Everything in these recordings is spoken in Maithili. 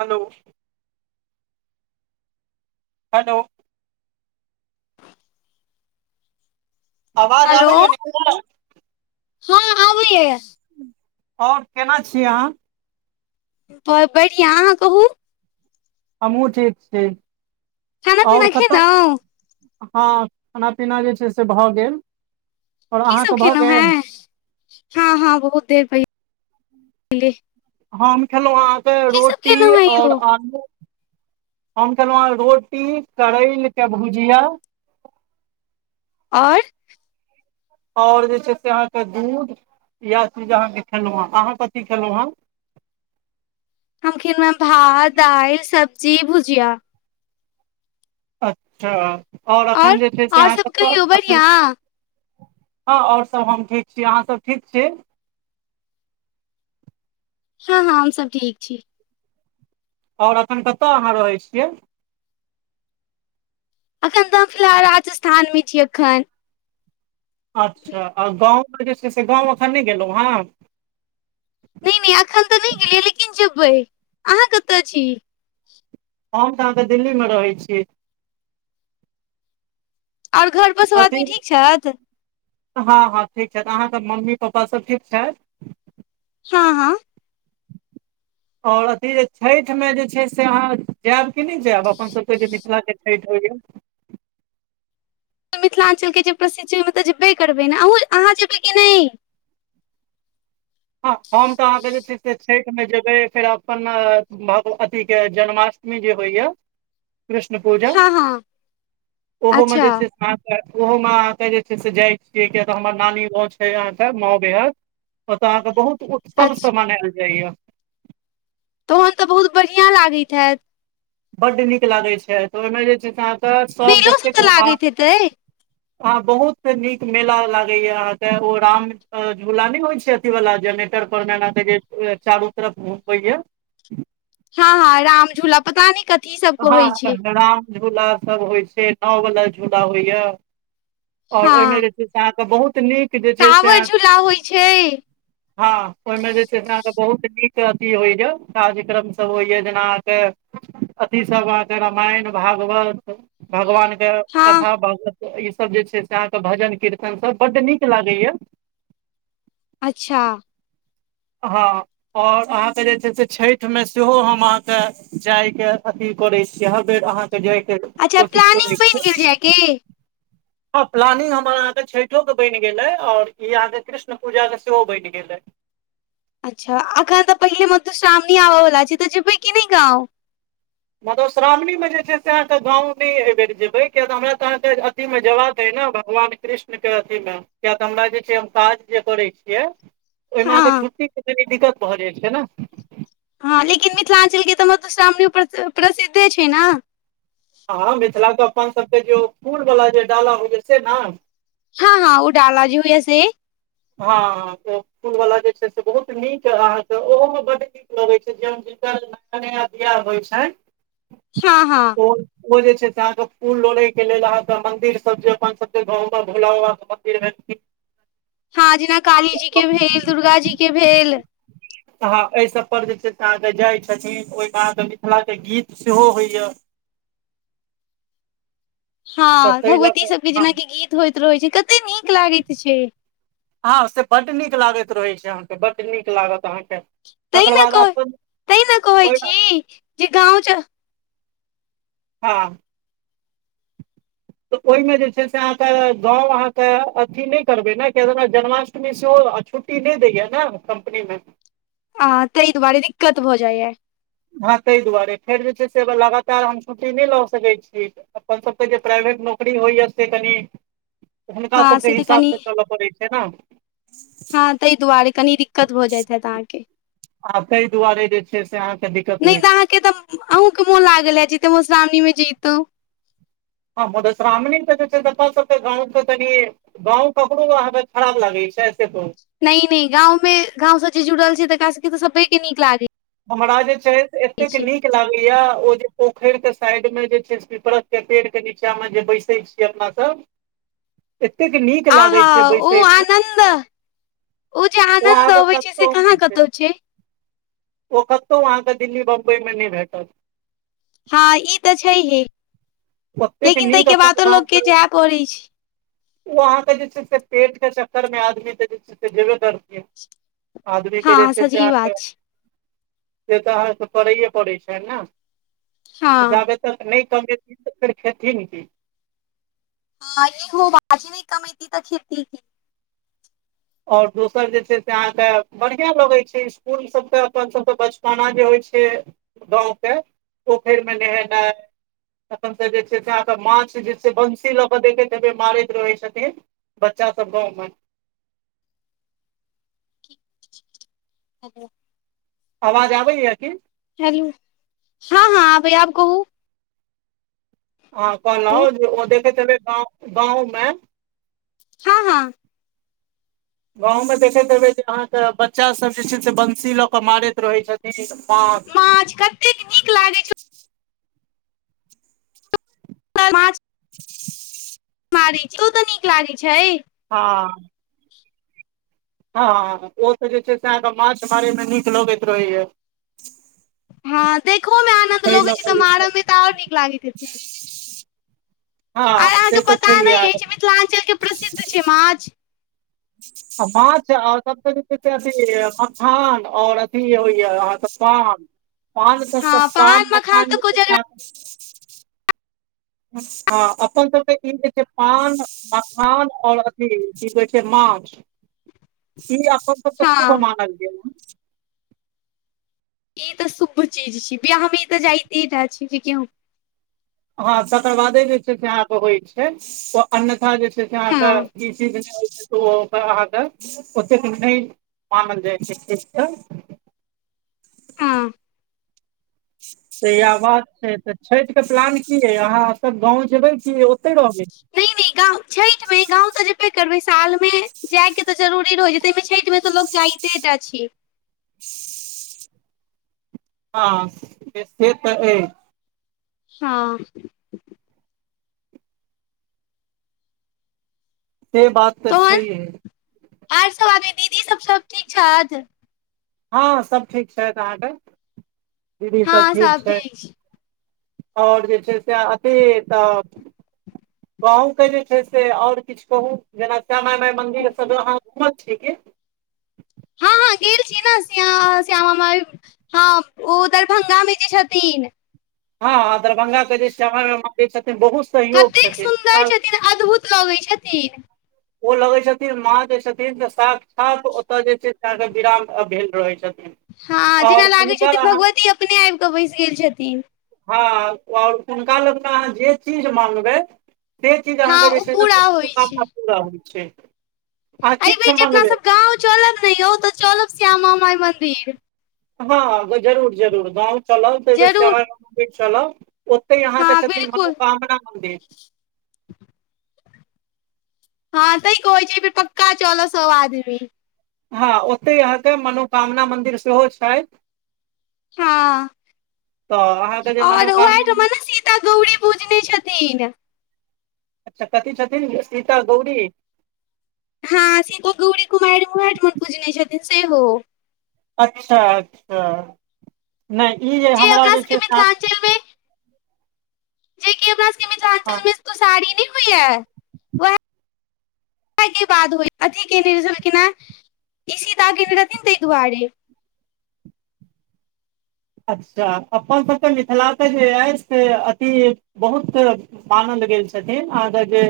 हलो हेलो आवाज हेलो आबैय निक सँ हँ आबैय आओर केना छी अहाँ हँ बढ़िया अहाँ कहू हमहुँ ठीक छी खाना आओर पीना कतऽ खेलहुँ हँ खाना पीना जे छै से भऽ गेल आओर की सब अहाँके भऽ खेलहु गेल है हँ - हँ बहुत देर पै ले हम खेलहुँ अहाँकेँ रोटी खेलहुँ हेँ यौ आओर आलू हम खेलू अहाँ कऽ रोटी करैल केँ भुजिया आओर आओर जे छै से अहाँकेँ दूध यैह चीज अहाँकेँ खेलहु हे अहाँ कथी खेलहु हे हम खेलहु हे भात दाइल सब्जी भुजिया अच्छा आओर और एखन जे छै से और अहाँ सब कतय कहियौ अखैन बढ़िआँ हँ आओर सब हम ठीक छी अहाँ सब ठीक छी हँ हँ हम सभ ठीक छी आओर अखन कतऽ अहाँ रहै छियै अखैन तऽ हम फिलहाल राजस्थान मे छी अखैन अच्छा आ गाँव केँ जे छै से गाँव अखन नय गेलहुँ हँ नय नच अखन तऽ नय गेलियै लेकिन जेबै अहाँ कतऽ छी हम तऽ अहाँ कऽ दिल्ली मऽ रहै छी आओर घर पर सब अथी आदमी ठीक छैथ हँ हँ ठीक छैथ अहाँ सब मम्मी पपा सभ ठीक छैथ हँ हँ! आओर अथी जे छैठमे जे छै से अहाँ जैब की नय जैब अपन सभ केँ जे मिथिलाके छैठ होइ य त मिथिलाञ्चलके जे प्रसिद्ध छै ओहिमे तऽ जेबे करबै ने अहूँ अहाँ जेबै कि नहि? ह हम तऽ अहाँके जे छै से छठिमे जेबै फेर अपन भग पटी के जन्माष्टमी जे होइया कृष्ण पूजा हँ हँ ओहोमे अच्छा जे छै स्वास्थ्य ओहो मे अहाँके जे छै से जाय छीै यै कििया तऽ हमर नाली गाँ छै अहाँके माँउ बेहट अहाँ के बहुत उत्सव से अच्छा मनायल जाय य तहन तऽ बहुत बढ़िआँ लागैत हेत बड्ड नीक लागै छै तऽ ओहिमे जे छै से अहाँके सभ मेलो सब जतेक तऽ बा लागैत हेतै अ बहुत नीक मेला लागैएा अहाँके ओ राम झूला नहि होइत छथि व जनेटर पर मे चारू तरफ घुमबै य हँ हँ राम झूला पता नय क अहा राम झूला सब होइ छै नाव वला झूला होइया आओर ओहिमे हँ जे छै से अहाँके बहुत नीक जे छै टावर सेआयब झूला होइ छै हँ ओहिमे जे छै से अहाँके बहुत नीक अथी होइए कार्यक्रमसभ होइए जेना अहाँके अथी सब अहके रामायण भागवत भगवान के हँ कथा भवत इ सब जे छै से अहाँके भजन किर्तन सब बड निक लागैया अच्छा हँ आओर अहाँके जे छै से छठिमे सेहो हम अहाँके जायके अथी करैत छी हर बेर अहाँके तऽ जाइके कोशिश करै छै की हँ प्लानिंग हमर अहाँके छठोक के बनि गेलै और ई अहाँके कृष्ण पूजा के सेहो बनि गेलै। अच्छा अखन तऽ पहिले मतल सामने आबऽ वला छै तऽ जेबै की नहि गाँंव। मधुश्रावणीमे जे छै से अहाँके गाँव नहि एहिबर जेबै किय तऽ हमरा तऽ अहाँके अथीमे जबाक अय ने भगवान कृष्ण के अथी मे किय तऽ हमरा जे छै हम काज जे करै छियै ओहिमे हँ अहाँके छुट्टीे कनी दिक्कत भऽ जाइत छै न हँ लेकिन मिथिलाञ्चलके तऽ मधुश्रावणी प्रसिद्धे छै ने। हँ मिथिला के अपन सबके जेो फूल वाला जे डाला होइय छै से ने हां हां ओ डाला होईइए से। हँ फूल वला जे छै से बहुत नीक अहाँके ओहोमे ब-ड गै नया नया बियाह होइ छै हँ हँ। ओ जे छै से अहाँके फूल लोड़े के लेल अहाँके मंदिर सब जे अपन सब गाँव मे भोला बा के [inaudible] हँ जेना काली जी के भेल दुर्गा जी के भेल। ह एहि सब पर जे छै से अहाँके जाइ छथिन ओहिमे अहाँके मिथिला के गीत सेहो होइया तऽ हँ ताहि लऽ कऽ भगवतीसभके हँ जेनाकि गीत होइत रहैत छै कतेक नीक लागैत हेतै हॅं से बड नीक लागैत रहै छै अहाँके बड नीक लागत अहाँके त तकर ने बाद कह अपन तहि ने कहै ओहिमे छी जे गाँव त हँ। ओहिमे जे छै से अहाँके गाँंव अहाँके अथी नहि करबै ने किय तना जन्माष्टमी सेहो आ छुट छुट्टी दे दैये न दैया ने कम्पनी मे आ तई दुआारे दिककत भ हो जाइए हँ ताहि दुआरे फेर जे छै से लगातार हम छुट्टी नहि लऽ सकैत छीियै अपन सब जे प्राइवेट नौकरी होइ से तनी हुनका हँ सभके से तऽ कनि हिसाबसँ चलय पड़ैत छै ने' हँ तऽ ई दुआरे कथिक आ ताहि दुआरे जे छै से अहाँके दिक्कत होइत। के तऽ अहूँ के मोन लागल ये जीत मधुश्रावणी मे ज हँ म [unintelligible] श्राह्मणी ज तपासत गाँ त तनी गाँव ककरो अहाँके खराब लागै छै [unintelligible] से बहु न न गांव मे गांव चीज जुड़ल छै तका सब त सबे के नीक लागे ये हमरा जे छै एतेक नीक नीक लागे या ओ जे पोखर के साइड मे जे छै पिपड़त के पेड़ के नीचा मे जे बैसे छीय अपना सब एतेक नीक लागै आहा छै ओ बैसयमे आनन्द जे ओ आनन्द अहाँक अबै छै से कसो कहाँ उमर छै कतौ ओ कतहु अहाँके दिल्ली बम्बई मे नहि भेटल हँ ई तऽ छैहे ओतेक लेकिन नीक ताहिके अपन बादो गाँव लोकके के जाय पड़ै छै। ओ अहाँके जे छै से पेट के चक्कर मे आदमी के जे छै से जेबे करतै। आदमीके जे हँ छै से सजीव अहाँके अछि से तऽ अहाँके करैए पड़ैत छै ने हँ जाबे तक नहि क ने र खेती न की [inaudible] नहि हो भाजी नहि कमाइति तऽ खेती [unintelligible] आओर दोसर जे छै से अहाँके बढ़िआँ लगैत छै इसकुलसभके अपनसभके बचपना जे होइत छै। गाँव के प त फेर मे न हेना तखन त जे छै से अहाँके माछ जे छै बंशी लऽ क देखैत हबे मारैत रहै छथिन बच्चा सब गाँवमे [unintelligible] ह आवाज आबैया हेलो हँ हँ आबै या आब कहू हँ कहल ओ देख तै ग गाँवमे हँ हँ गाँंव मे देखैत हेबे जे अहाँके बच्चा सब जे छै से कुसी लऽ कऽ मारैत रहै छथिन माछ एतेक नीक लागै छै छ [unintelligible] [inaudible] छै ओ तऽ नीक लागैत छै हँ हँ ओ तऽ जे छै से अहाँके माछ मारे मे नीक लगैत रहैत हँ देखहोमे आनन्द ताहि लऽ लगैत छै कऽ तऽ जे मारयमे तऽ आओर नीक लागैत हेतै हँ आर अहाँके से तऽ पता छैहे नहि अहाँके अछि मिथिलाञ्चलके प्रसिद्ध छै माछ। माछ आर सभ जे अथी मखान आओर अथी होइय अहाँ। पान पान [unintelligible] हँ सब पान मखान तऽ कोजगरा ह हँ अपन सबके ई जे छै पान मखान आऔर अ थि जी माछ ईी अपन त क्त हँ भमा लिय ई तऽ शुभ चीज छी बिआ हम ई तऽ जाइते रहटा छी जेक हम हँ तकर बादे जे छै से अहाँके होइ छै ओ अन्यथा जे छै हँ हाँीी [unintelligible] ओ ओते अहाँके ओतेक नै मानल जाइ छै हँ [unintelligible] छठि के प्लान की यइ अहाँ सब गाँव जेबै की ओतै रहबै नै नै गांव छठ मे गांव तऽ जेबे करबै साल मे जाए के तऽ जरुरी रहै छै तैमे छैठमे तऽ लोक जाइते टा छै हँ हँ से तऽ अए हँ से बात तऽ तहन छैहे आर सब आदमी दीदी सब सब ठीक छैथ हँ सब ठीक छथि अहाँके दीदी सब ठीक छथि आओर जे छै से अथी तऽ बहुके जे छै से आओर किछु कहू जेना श्यामा माय घ [unintelligible] छीयै न श्यामा श्यामा माइ हँ ओ दरभंगा मे जे छथिन हँ दरभंगा के जे श्यामा मा--मन्दिर छथिन बहुत सहयोग कतेक छथिन सुन्दर हुनका। छथिन अद्भुत लगै छथिन ओ लगै छथिन माँ जे छथिन साकछात ओतय जे छै विराम भेल रहै छथिन हँ आओर जेना लागै हुनकर छथिन अहाँ भगवती अपने आब कऽ बैस गेल छथिन हँ आओर हुनका लगमे अहाँ जे चीज माँंगबै से चीज हँ अहाँके जे ओ छै ने पूरा होइ मनोकामना पूरा होइ छै अहाँ अए बेर किछु जे मँगबै अपनासब गाँव चलब ने यौ तऽ चलब श्यामा माइ मन्दिर हँ जरूर जरूर गांव चलाब तैऽ बेर जरूर श्यामा माय चलब ओतै हँ यहाँके छथिन बिलकुल मनोकामना मन्दिर हँ तैं कहै छी एबेर पक्का चलबऽ सब आदमी हँ ओतै अहाँके मनोकामना मंन्दिर सेहो छैथ हँओर तऽ अहाँके जे मनोकामना मनेी [unintelligible] ता गौरी पुजने छथिन अच्छा कथी छथिन सीता गौरी हँ सीधु गौरी कुमारि उहेएठमा पुजने छथिन सेहो अच्छा अच्छा नै ई जे हमरा अपना जे सबके छै से आ जैके अपना सबके हँ मिथिलाञ्चल मे इसको सारी नै होई या वह [unintelligible] रहथिन ताहि दुआरे अच्छा अपनसबके मिथिलाके जे अछिइ से अथी बहुत- सामंद गेल छथिन अहाँके जे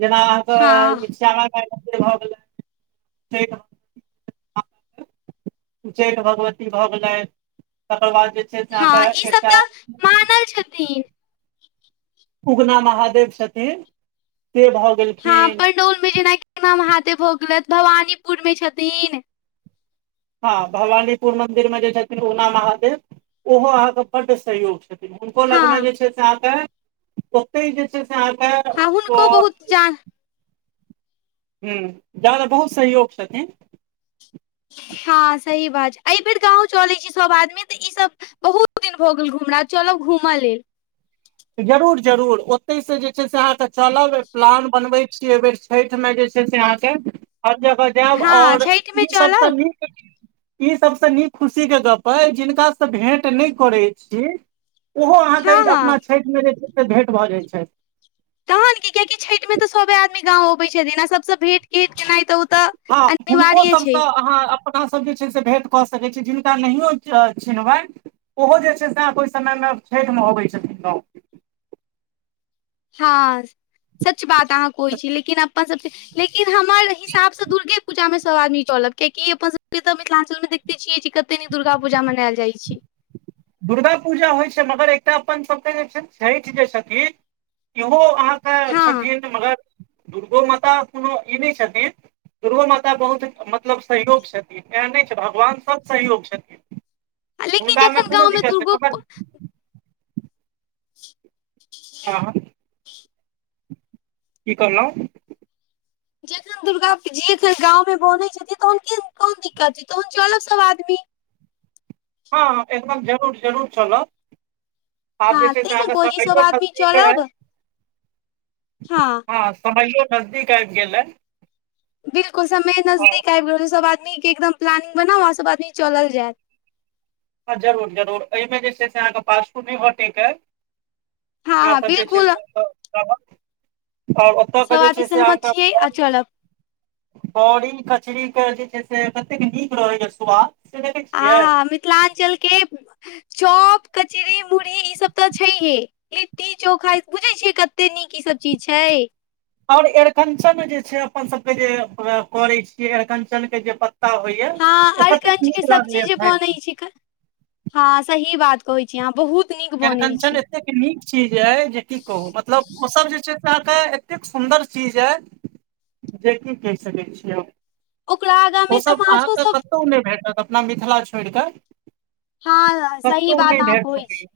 जेना आ त हँ ई श्यामा माय मंदिर भऽ गेलै तबके बा उच्चैठ भगवती भए गेलै तकर बाद जे छै से अहाँके हँ ई सब एकटा तऽ मानल छथिन उगना महादेव छथिन से भाव हँ पणडौल मे जेनाकि उगना महादेव भऽ गेलथि भवानीपुर मे छथिन हँ भवानीपुर मंदिर मे जे छथिन उना महादेव ओहो अहाँके बड्ड सहयोग हुनको हँ लगमे जे छै से अहाँके ओतहि जे छै से अहाँके ओ चाह हूँ जायमे बहुत सहयोग छथिन हँ सही बात छै एहि बेेर गाँव चलैत छै सभ आदमी तऽ ई बहुत दिन भऽ गेल घुमनाय चलब घूमऽ लेल जरूर जरूर ओतय से जे छै से अहाँके चलब प्लान बनबै छीयै एहि बेर छैठमे जे छै से अहाँके हर जगह जायब हँ आओर छठि मे ई सबसँ चलब नीक ई सबसँ नीक खुशी के गप अइ जिनका से भेंट नहि करै छीये ओहो हँ अहाँके हँ अपना छैठमे जे छै से भेँट भऽ जाइत छै तहन की कियाकि छठि मे तऽ सभे आदमी गाँव अबैतै छथिन आ सभसँ भेंट घेट केनाइ तऽ ओ तऽ हँ हुनको अनिवार्य छै सभसँ अहाँ गप अपना सब जे छै से भेँट कऽ सकैत छी जिनका नहियो चिनबैन ओहो जे छै से ओहि समय मे छठिमे अबै छथिन हँ सच बात अहाँ कोहो छी लेकिन अपन सब लेकिन हमर हिसाब से दुर्गे पूजा मे सब आदमी चलक कियाकि अपन सबके तऽ मिथिलाञ्चलमे देखिते छियै कि कते दिन दुर्गा पूजा मनायल जाइ छै दुर्गा पूजा होइ छै मगर एकटा अपन सबके जे छै छैेठ जे छथिन इहो अहाँ [unintelligible] हँ छथिन मगर दुर्गो माता कोनो ई नहि छथिन दुर्गो माता बहुत मतलब सहयोग छथिन एहन नहि छै भगवान सब सहयोग लेकिन हुनकामे जखन कोनो गाँवमें दिक्कत नहि दुर्गो मगर हँ, की करलहु जखन दुर्गा जी एखन गाँवमे बनैत छथिन तहन कोन दिक्कत छै तहन चलब सभ आदमी हँ एकदम जरूर जरूर चलू आब जे हँ छै ते से ने अहाँके कहै छी सब साइयओ आदमी नजदीक चलब हइ हँ हँ समझयो नजदीक आब गेल बिल्कुल समय नजदीक आब गेल छै सब आदमीक के एकदम प्लानिंग बना आ सभ आदमी चल जाय जरूर जरूर एहिमे जे छै से अहाँके [unintelligible] पासपुट नहि भटेके ह हँ हम हँ सब जे छै बिल्कुल से रहब आओर सब के जे आदमी छै से सहमत अहाँके छियै आ चलब बड़ी कचरीके जे छै से कतेक नीक रहै या स्वाद से देखैत छियै आ मिथिलाञ्चल के चौप कचरी मुड़ी ई सब तऽ छैहे लिट्टी चोखा बुझै छियै कते नीक ई सब चीज छै आओर एिकञ्चन जे छै अपन सभके जे करै छियै एरिकंचनके जे होइया हँ ओ कतेक अर्गञजके नीक लागलै सब्जी जे खाय बनैत छैके हँ सही बात कहै छी अहाँ बहुत नीक बनैत अरिकंचन छी एतेक नीक चीज एय जे की कहु मतलब ओ सब जे छै से अ के एते सुंन्दर चीज य जे की कहि सकै छियै ओकरा आगाँ मे तऽ ओसभ माछो अहाँकेँ सब कतहु नहि भेटत अपना मिथिला छोड़ कऽ हँ तस त सही ओ नहि बात अहाँ डर कहै छी सकै